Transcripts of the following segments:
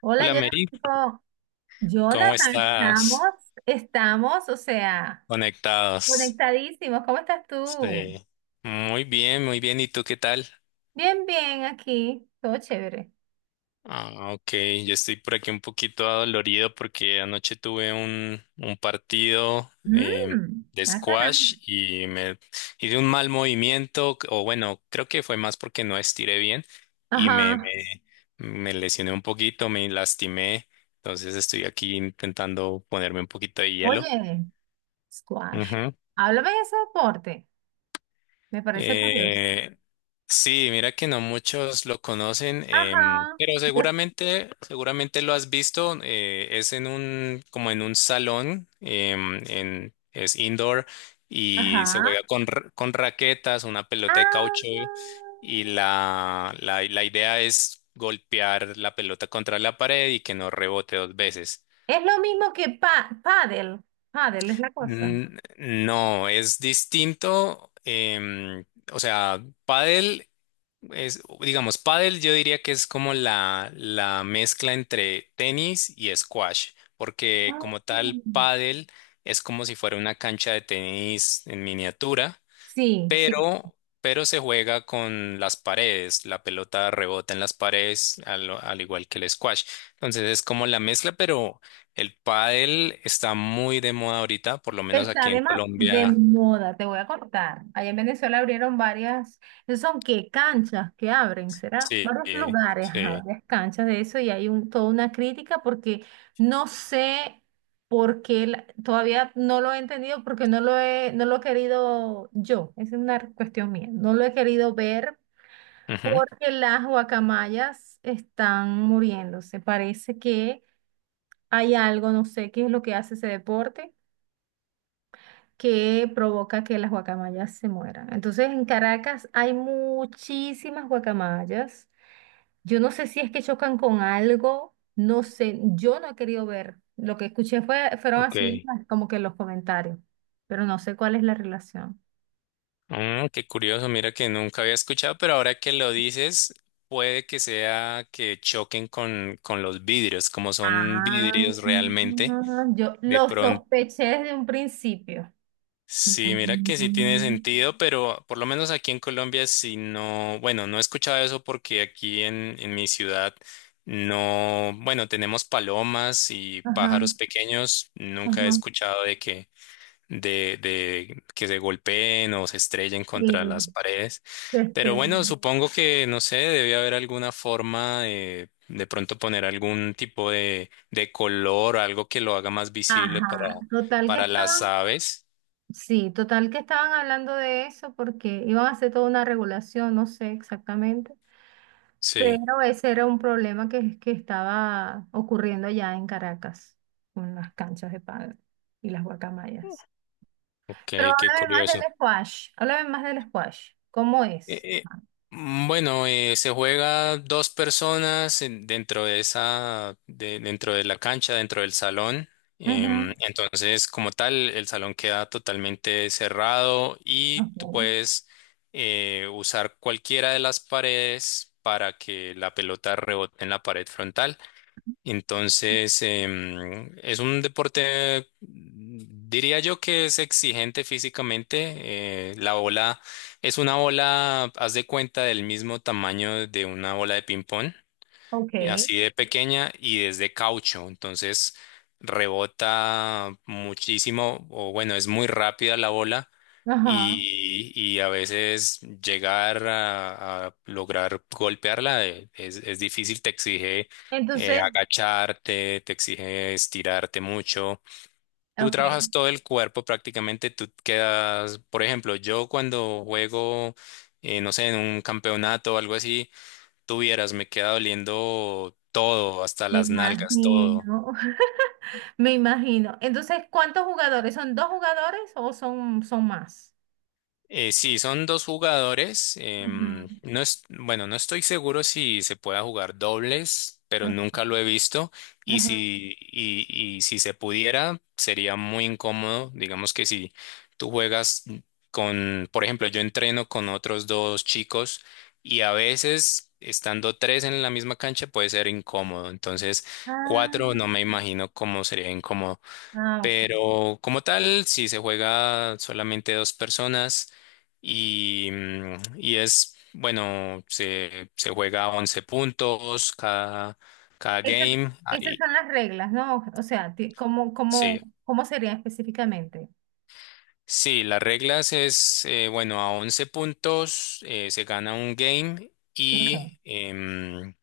Hola, Hola, Mary, Jonathan. ¿cómo Jonathan, estamos, estás? estamos, o sea, Conectados. conectadísimos. ¿Cómo estás tú? Sí. Muy bien, muy bien. ¿Y tú qué tal? Bien, bien, aquí, todo chévere. Ah, ok. Yo estoy por aquí un poquito adolorido porque anoche tuve un partido Mmm, de ah, caramba. squash y me hice un mal movimiento, o bueno, creo que fue más porque no estiré bien y Ajá. Me lesioné un poquito, me lastimé. Entonces estoy aquí intentando ponerme un poquito de hielo. Oye, squash. Háblame de ese deporte. Me parece curioso. Eh, sí, mira que no muchos lo conocen, Ajá. pero Yo- seguramente lo has visto. Es en un, como en un salón, es indoor y se Ajá. juega con, con raquetas, una pelota de caucho Ah, y la idea es golpear la pelota contra la pared y que no rebote dos veces. es lo mismo que pa pádel. Pádel es la cosa. No, es distinto. O sea, pádel. Es, digamos, pádel yo diría que es como la mezcla entre tenis y squash, porque como Ah, tal, pádel es como si fuera una cancha de tenis en miniatura, sí, sí. Pero se juega con las paredes, la pelota rebota en las paredes, al igual que el squash. Entonces es como la mezcla, pero el pádel está muy de moda ahorita, por lo menos Está aquí de, en de Colombia. moda, te voy a contar. Allá en Venezuela abrieron varias, ¿son qué? Canchas que abren, ¿será? Sí, Varios lugares, ajá, sí. varias canchas de eso y hay un, toda una crítica porque no sé por qué, todavía no lo he entendido porque no lo he querido yo, esa es una cuestión mía, no lo he querido ver Ujú. porque las guacamayas están muriéndose. Parece que hay algo, no sé qué es lo que hace ese deporte que provoca que las guacamayas se mueran. Entonces, en Caracas hay muchísimas guacamayas. Yo no sé si es que chocan con algo, no sé, yo no he querido ver. Lo que escuché fueron así Ok. como que los comentarios, pero no sé cuál es la relación. Mm, qué curioso, mira que nunca había escuchado, pero ahora que lo dices, puede que sea que choquen con los vidrios, como son Ah, vidrios realmente. yo De lo pronto, sospeché desde un principio. sí, mira que sí tiene Mm, sentido, pero por lo menos aquí en Colombia, si no, bueno, no he escuchado eso porque aquí en mi ciudad no, bueno, tenemos palomas y ajá, pájaros pequeños, nunca he ajá. escuchado de que de que se golpeen o se estrellen Sí, contra las paredes. se Pero estrelló. bueno, supongo que, no sé, debe haber alguna forma de pronto poner algún tipo de color, algo que lo haga más visible Ajá, total que para está. las aves. Sí, total que estaban hablando de eso porque iban a hacer toda una regulación, no sé exactamente, Sí, pero ese era un problema que estaba ocurriendo allá en Caracas con las canchas de pádel y las guacamayas. Pero ok, qué háblame más del curioso. squash, háblame más del squash, ¿cómo Eh, es? eh, bueno, se juega dos personas dentro de esa, dentro de la cancha, dentro del salón. Ujú, Entonces, como tal, el salón queda totalmente cerrado y tú ok, puedes usar cualquiera de las paredes para que la pelota rebote en la pared frontal. Entonces, es un deporte, mm, diría yo que es exigente físicamente. La bola es una bola, haz de cuenta, del mismo tamaño de una bola de ping-pong. ok, Y así de pequeña y desde caucho, entonces rebota muchísimo, o bueno, es muy rápida la bola ajá. Y a veces llegar a lograr golpearla, es difícil, te exige Entonces, agacharte, te exige estirarte mucho. Tú ok, trabajas todo el cuerpo prácticamente, tú quedas, por ejemplo, yo cuando juego, no sé, en un campeonato o algo así, tuvieras, me queda doliendo todo, hasta me las nalgas, todo. imagino, me imagino. Entonces, ¿cuántos jugadores? ¿Son dos jugadores o son, son más? Sí, son dos jugadores. Ujú. No es, bueno, no estoy seguro si se pueda jugar dobles, pero Ah, nunca lo he visto. Y ajá. si, y, y si se pudiera, sería muy incómodo. Digamos que si tú juegas con, por ejemplo, yo entreno con otros dos chicos y a veces estando tres en la misma cancha puede ser incómodo. Entonces, Ah, cuatro no me imagino cómo sería incómodo. ah, ok. Pero como tal, si se juega solamente dos personas y, mm, y es, bueno, se juega 11 puntos cada, cada Esas, game. esas Ahí, son las reglas, ¿no? O sea, ¿cómo, cómo, sí. cómo sería específicamente? Sí, las reglas es, bueno, a 11 puntos, se gana un game y Ok. em,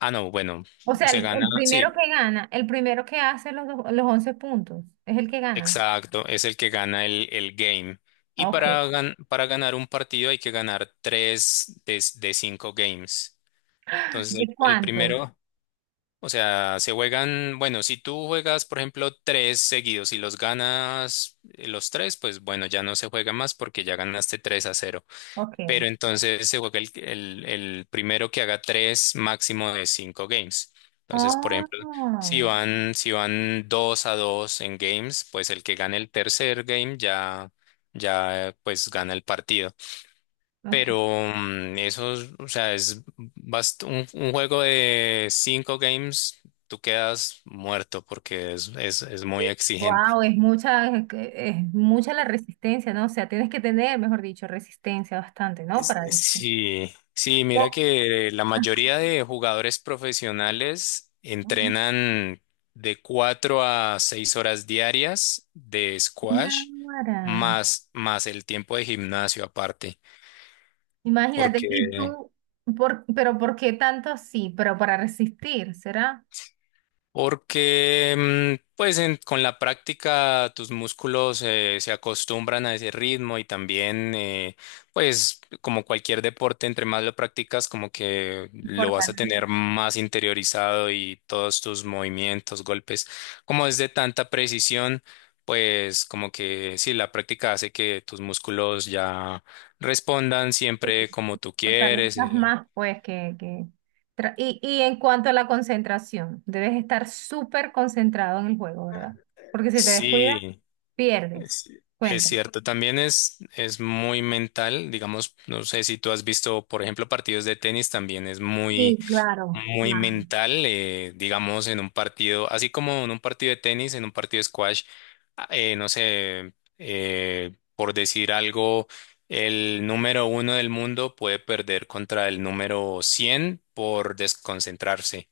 ah, no, bueno, O sea, se gana, el primero sí. que gana, el primero que hace los, los 11 puntos, es el que gana. Exacto, es el que gana el game. Y Ok. para, para ganar un partido hay que ganar tres de cinco games. Entonces, ¿De el cuántos? primero, o sea, se juegan, bueno, si tú juegas, por ejemplo, tres seguidos y los ganas, los tres, pues bueno, ya no se juega más porque ya ganaste tres a cero, Ok. pero entonces se juega el, el primero que haga tres, máximo de cinco games. Entonces, por ejemplo, Oh, si van dos a dos en games, pues el que gane el tercer game ya, ya pues gana el partido. ok. Pero mm, eso, es, o sea, es un juego de cinco games, tú quedas muerto porque es muy exigente. Wow, es mucha, es, es mucha la resistencia, ¿no? O sea, tienes que tener, mejor dicho, resistencia bastante, ¿no? Para eso. Sí, sí, mira Oh, que la mayoría de jugadores profesionales ajá. entrenan de cuatro a seis horas diarias de squash Náguara. más, más el tiempo de gimnasio aparte, Imagínate, y porque tú, pero ¿por qué tanto sí? Pero para resistir, ¿será? Porque mm, pues con la práctica tus músculos, se acostumbran a ese ritmo y también, pues como cualquier deporte, entre más lo practicas como que lo vas a Fortaleces, tener más interiorizado y todos tus movimientos, golpes, como es de tanta precisión, pues como que sí, la práctica hace que tus músculos ya respondan siempre como tú quieres. fortalezas más, pues, que... Y, y en cuanto a la concentración, debes estar súper concentrado en el juego, ¿verdad? Porque si te descuidas, Sí, pierdes. Es, es Cuenta. cierto, también es muy mental, digamos, no sé si tú has visto, por ejemplo, partidos de tenis, también es Sí, muy, claro, muy claro. mental, digamos, en un partido, así como en un partido de tenis, en un partido de squash, no sé, por decir algo, el número uno del mundo puede perder contra el número 100 por desconcentrarse.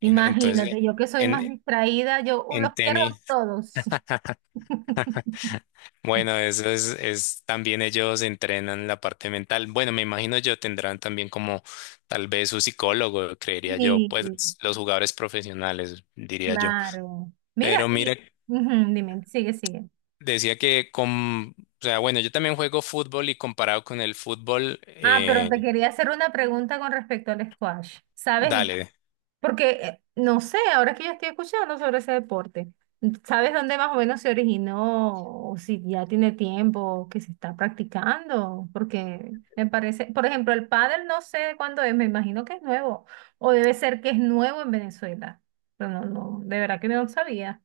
Entonces, yo que soy más en, distraída, yo los en pierdo tenis. todos. Bueno, eso es también ellos entrenan la parte mental. Bueno, me imagino yo tendrán también como tal vez su psicólogo, creería yo, Sí. pues los jugadores profesionales, diría yo. Claro. Mira, Pero mira, y ujú, dime, sigue, sigue. decía que con, o sea, bueno, yo también juego fútbol y comparado con el fútbol, Ah, pero te quería hacer una pregunta con respecto al squash. ¿Sabes? dale, Porque, no sé, ahora que yo estoy escuchando sobre ese deporte, ¿sabes dónde más o menos se originó? O si ya tiene tiempo que se está practicando. Porque me parece, por ejemplo, el pádel no sé cuándo es, me imagino que es nuevo. O debe ser que es nuevo en Venezuela. Pero no, no, de verdad que no sabía.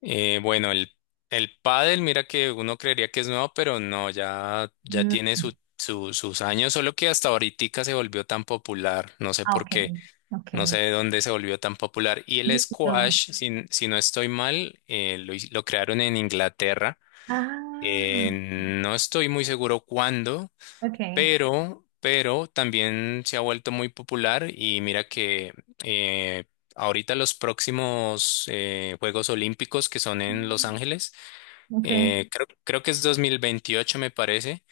bueno, el pádel, mira que uno creería que es nuevo, pero no, ya, ya Mm. tiene su, sus años, solo que hasta ahorita se volvió tan popular, no sé Ah, ok, por qué. ok. No sé de dónde se volvió tan popular. Y el No. squash, si, si no estoy mal, lo crearon en Inglaterra. Ah, No estoy muy seguro cuándo, ok. Pero también se ha vuelto muy popular. Y mira que eh, ahorita los próximos, Juegos Olímpicos que son en Los Mm, Ángeles, ok. Creo, creo que es 2028, me parece.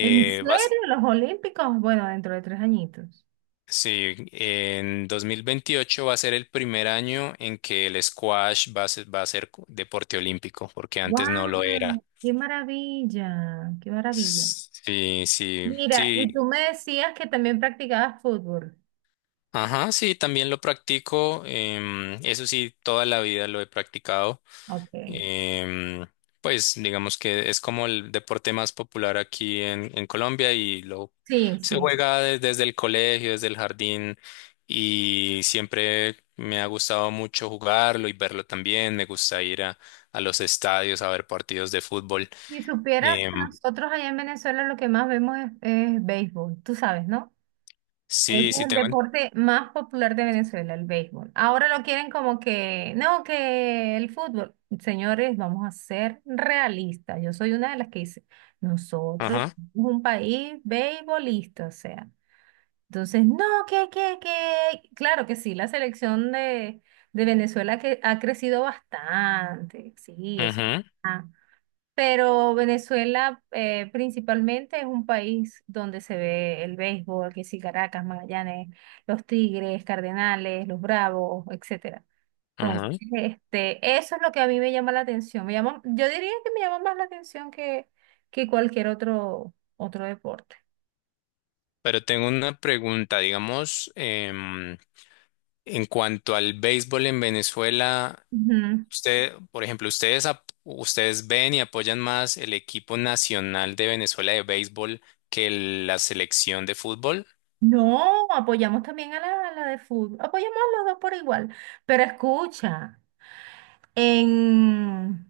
¿En Va serio? ¿Los Olímpicos? Bueno, dentro de tres añitos. Sí, en 2028 va a ser el primer año en que el squash va a ser deporte olímpico, porque antes no lo era. ¡Wow! ¡Qué maravilla! ¡Qué maravilla! Sí, sí, Mira, y tú sí. me decías que también practicabas fútbol. Ajá, sí, también lo practico. Eso sí, toda la vida lo he practicado. Ok. Em, pues digamos que es como el deporte más popular aquí en Colombia y lo Sí, se sí. juega desde el colegio, desde el jardín y siempre me ha gustado mucho jugarlo y verlo también. Me gusta ir a los estadios a ver partidos de fútbol. Si supieras Em, que nosotros allá en Venezuela lo que más vemos es béisbol, tú sabes, ¿no? Ese es sí, sí el tengo. deporte más popular de Venezuela, el béisbol. Ahora lo quieren como que, no, que el fútbol. Señores, vamos a ser realistas. Yo soy una de las que dice, nosotros Ajá, somos un país beisbolista, o sea. Entonces, no, que, que. Claro que sí, la selección de Venezuela que ha crecido bastante. Sí, eso. ajá, Pero Venezuela principalmente es un país donde se ve el béisbol, que sí, Caracas, Magallanes, los Tigres, Cardenales, los Bravos, etcétera. Entonces, ajá. este, eso es lo que a mí me llama la atención. Me llama, yo diría que me llama más la atención que cualquier otro, otro deporte. Pero tengo una pregunta, digamos, en cuanto al béisbol en Venezuela. Ujú. Usted, por ejemplo, ustedes, ustedes ven y apoyan más el equipo nacional de Venezuela de béisbol que la selección de fútbol. No, apoyamos también a la de fútbol, apoyamos a los dos por igual, pero escucha, en,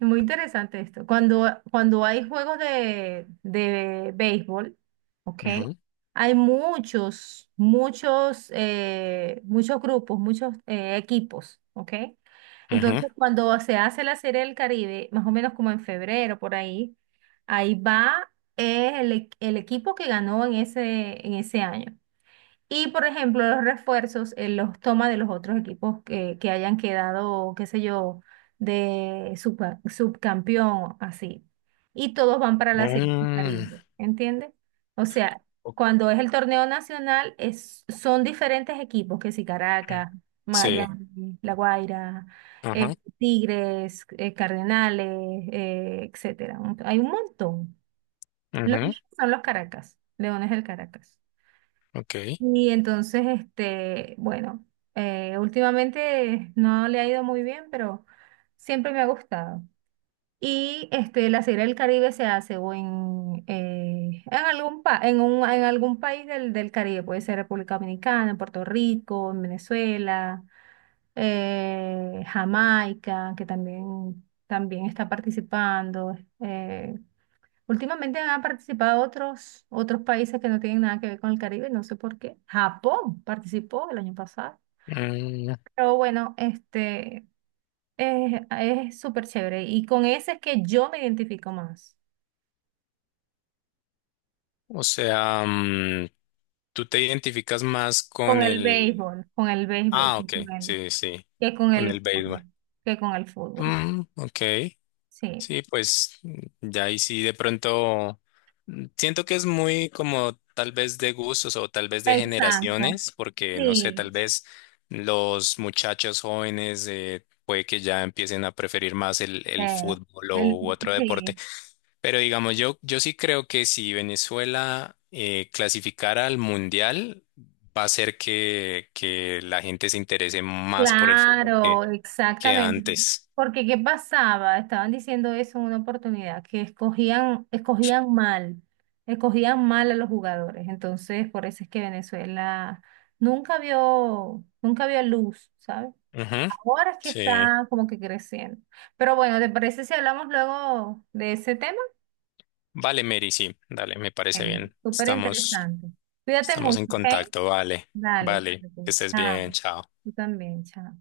muy interesante esto. Cuando, cuando hay juegos de béisbol, ¿ok? Ujú, Hay muchos, muchos, muchos grupos, muchos equipos, ¿ok? ujú. Entonces, cuando se hace la Serie del Caribe, más o menos como en febrero, por ahí, ahí va el, el equipo que ganó en ese año. Y por ejemplo, los refuerzos, los toma de los otros equipos que hayan quedado, qué sé yo, de subcampeón, así. Y todos van para la serie de Mm, Caribe, ¿entiendes? O sea, o- cuando es el torneo nacional, es, son diferentes equipos, que si Caracas, Sí. Miami, La Guaira, eh, Ajá. Tigres, Cardenales, etcétera. Hay un montón. Los Ujú, míos son los Caracas, Leones del Caracas. ok. Y entonces, este, bueno, últimamente no le ha ido muy bien, pero siempre me ha gustado. Y este, la Serie del Caribe se hace o en algún en un, en algún país del, del Caribe, puede ser República Dominicana, en Puerto Rico, en Venezuela, Jamaica, que también, también está participando. eh, Últimamente han participado otros, otros países que no tienen nada que ver con el Caribe, no sé por qué. Japón participó el año pasado. Mm, Pero bueno, este es súper chévere. Y con ese es que yo me identifico más. o sea, mm, tú te identificas más con el... Con el béisbol, Ah, ok. principalmente, Sí, sí. que con Con el el fútbol, béisbol. que con el fútbol. Mm, ok. Sí, Sí, pues ya ahí sí de pronto mm, siento que es muy como tal vez de gustos o tal vez de exacto. generaciones, porque no sé, Sí, tal vez los muchachos jóvenes, puede que ya empiecen a preferir más el eh, fútbol o, el, u otro deporte. sí. Pero digamos, yo sí creo que si Venezuela, clasificara al Mundial, va a hacer que la gente se interese más por el fútbol Claro, que exactamente. antes. Porque ¿qué pasaba? Estaban diciendo eso en una oportunidad, que escogían, escogían mal a los jugadores. Entonces, por eso es que Venezuela nunca vio, nunca vio luz, ¿sabes? Ujú, Ahora es que sí. está como que creciendo. Pero bueno, ¿te parece si hablamos luego de ese tema? Vale, Mary, sí, dale, me parece Bueno, bien. súper Estamos, interesante. Cuídate estamos en mucho, ¿ok? contacto, vale, Dale. vale, que Ok, estés chao. bien, chao. Tú también, chao.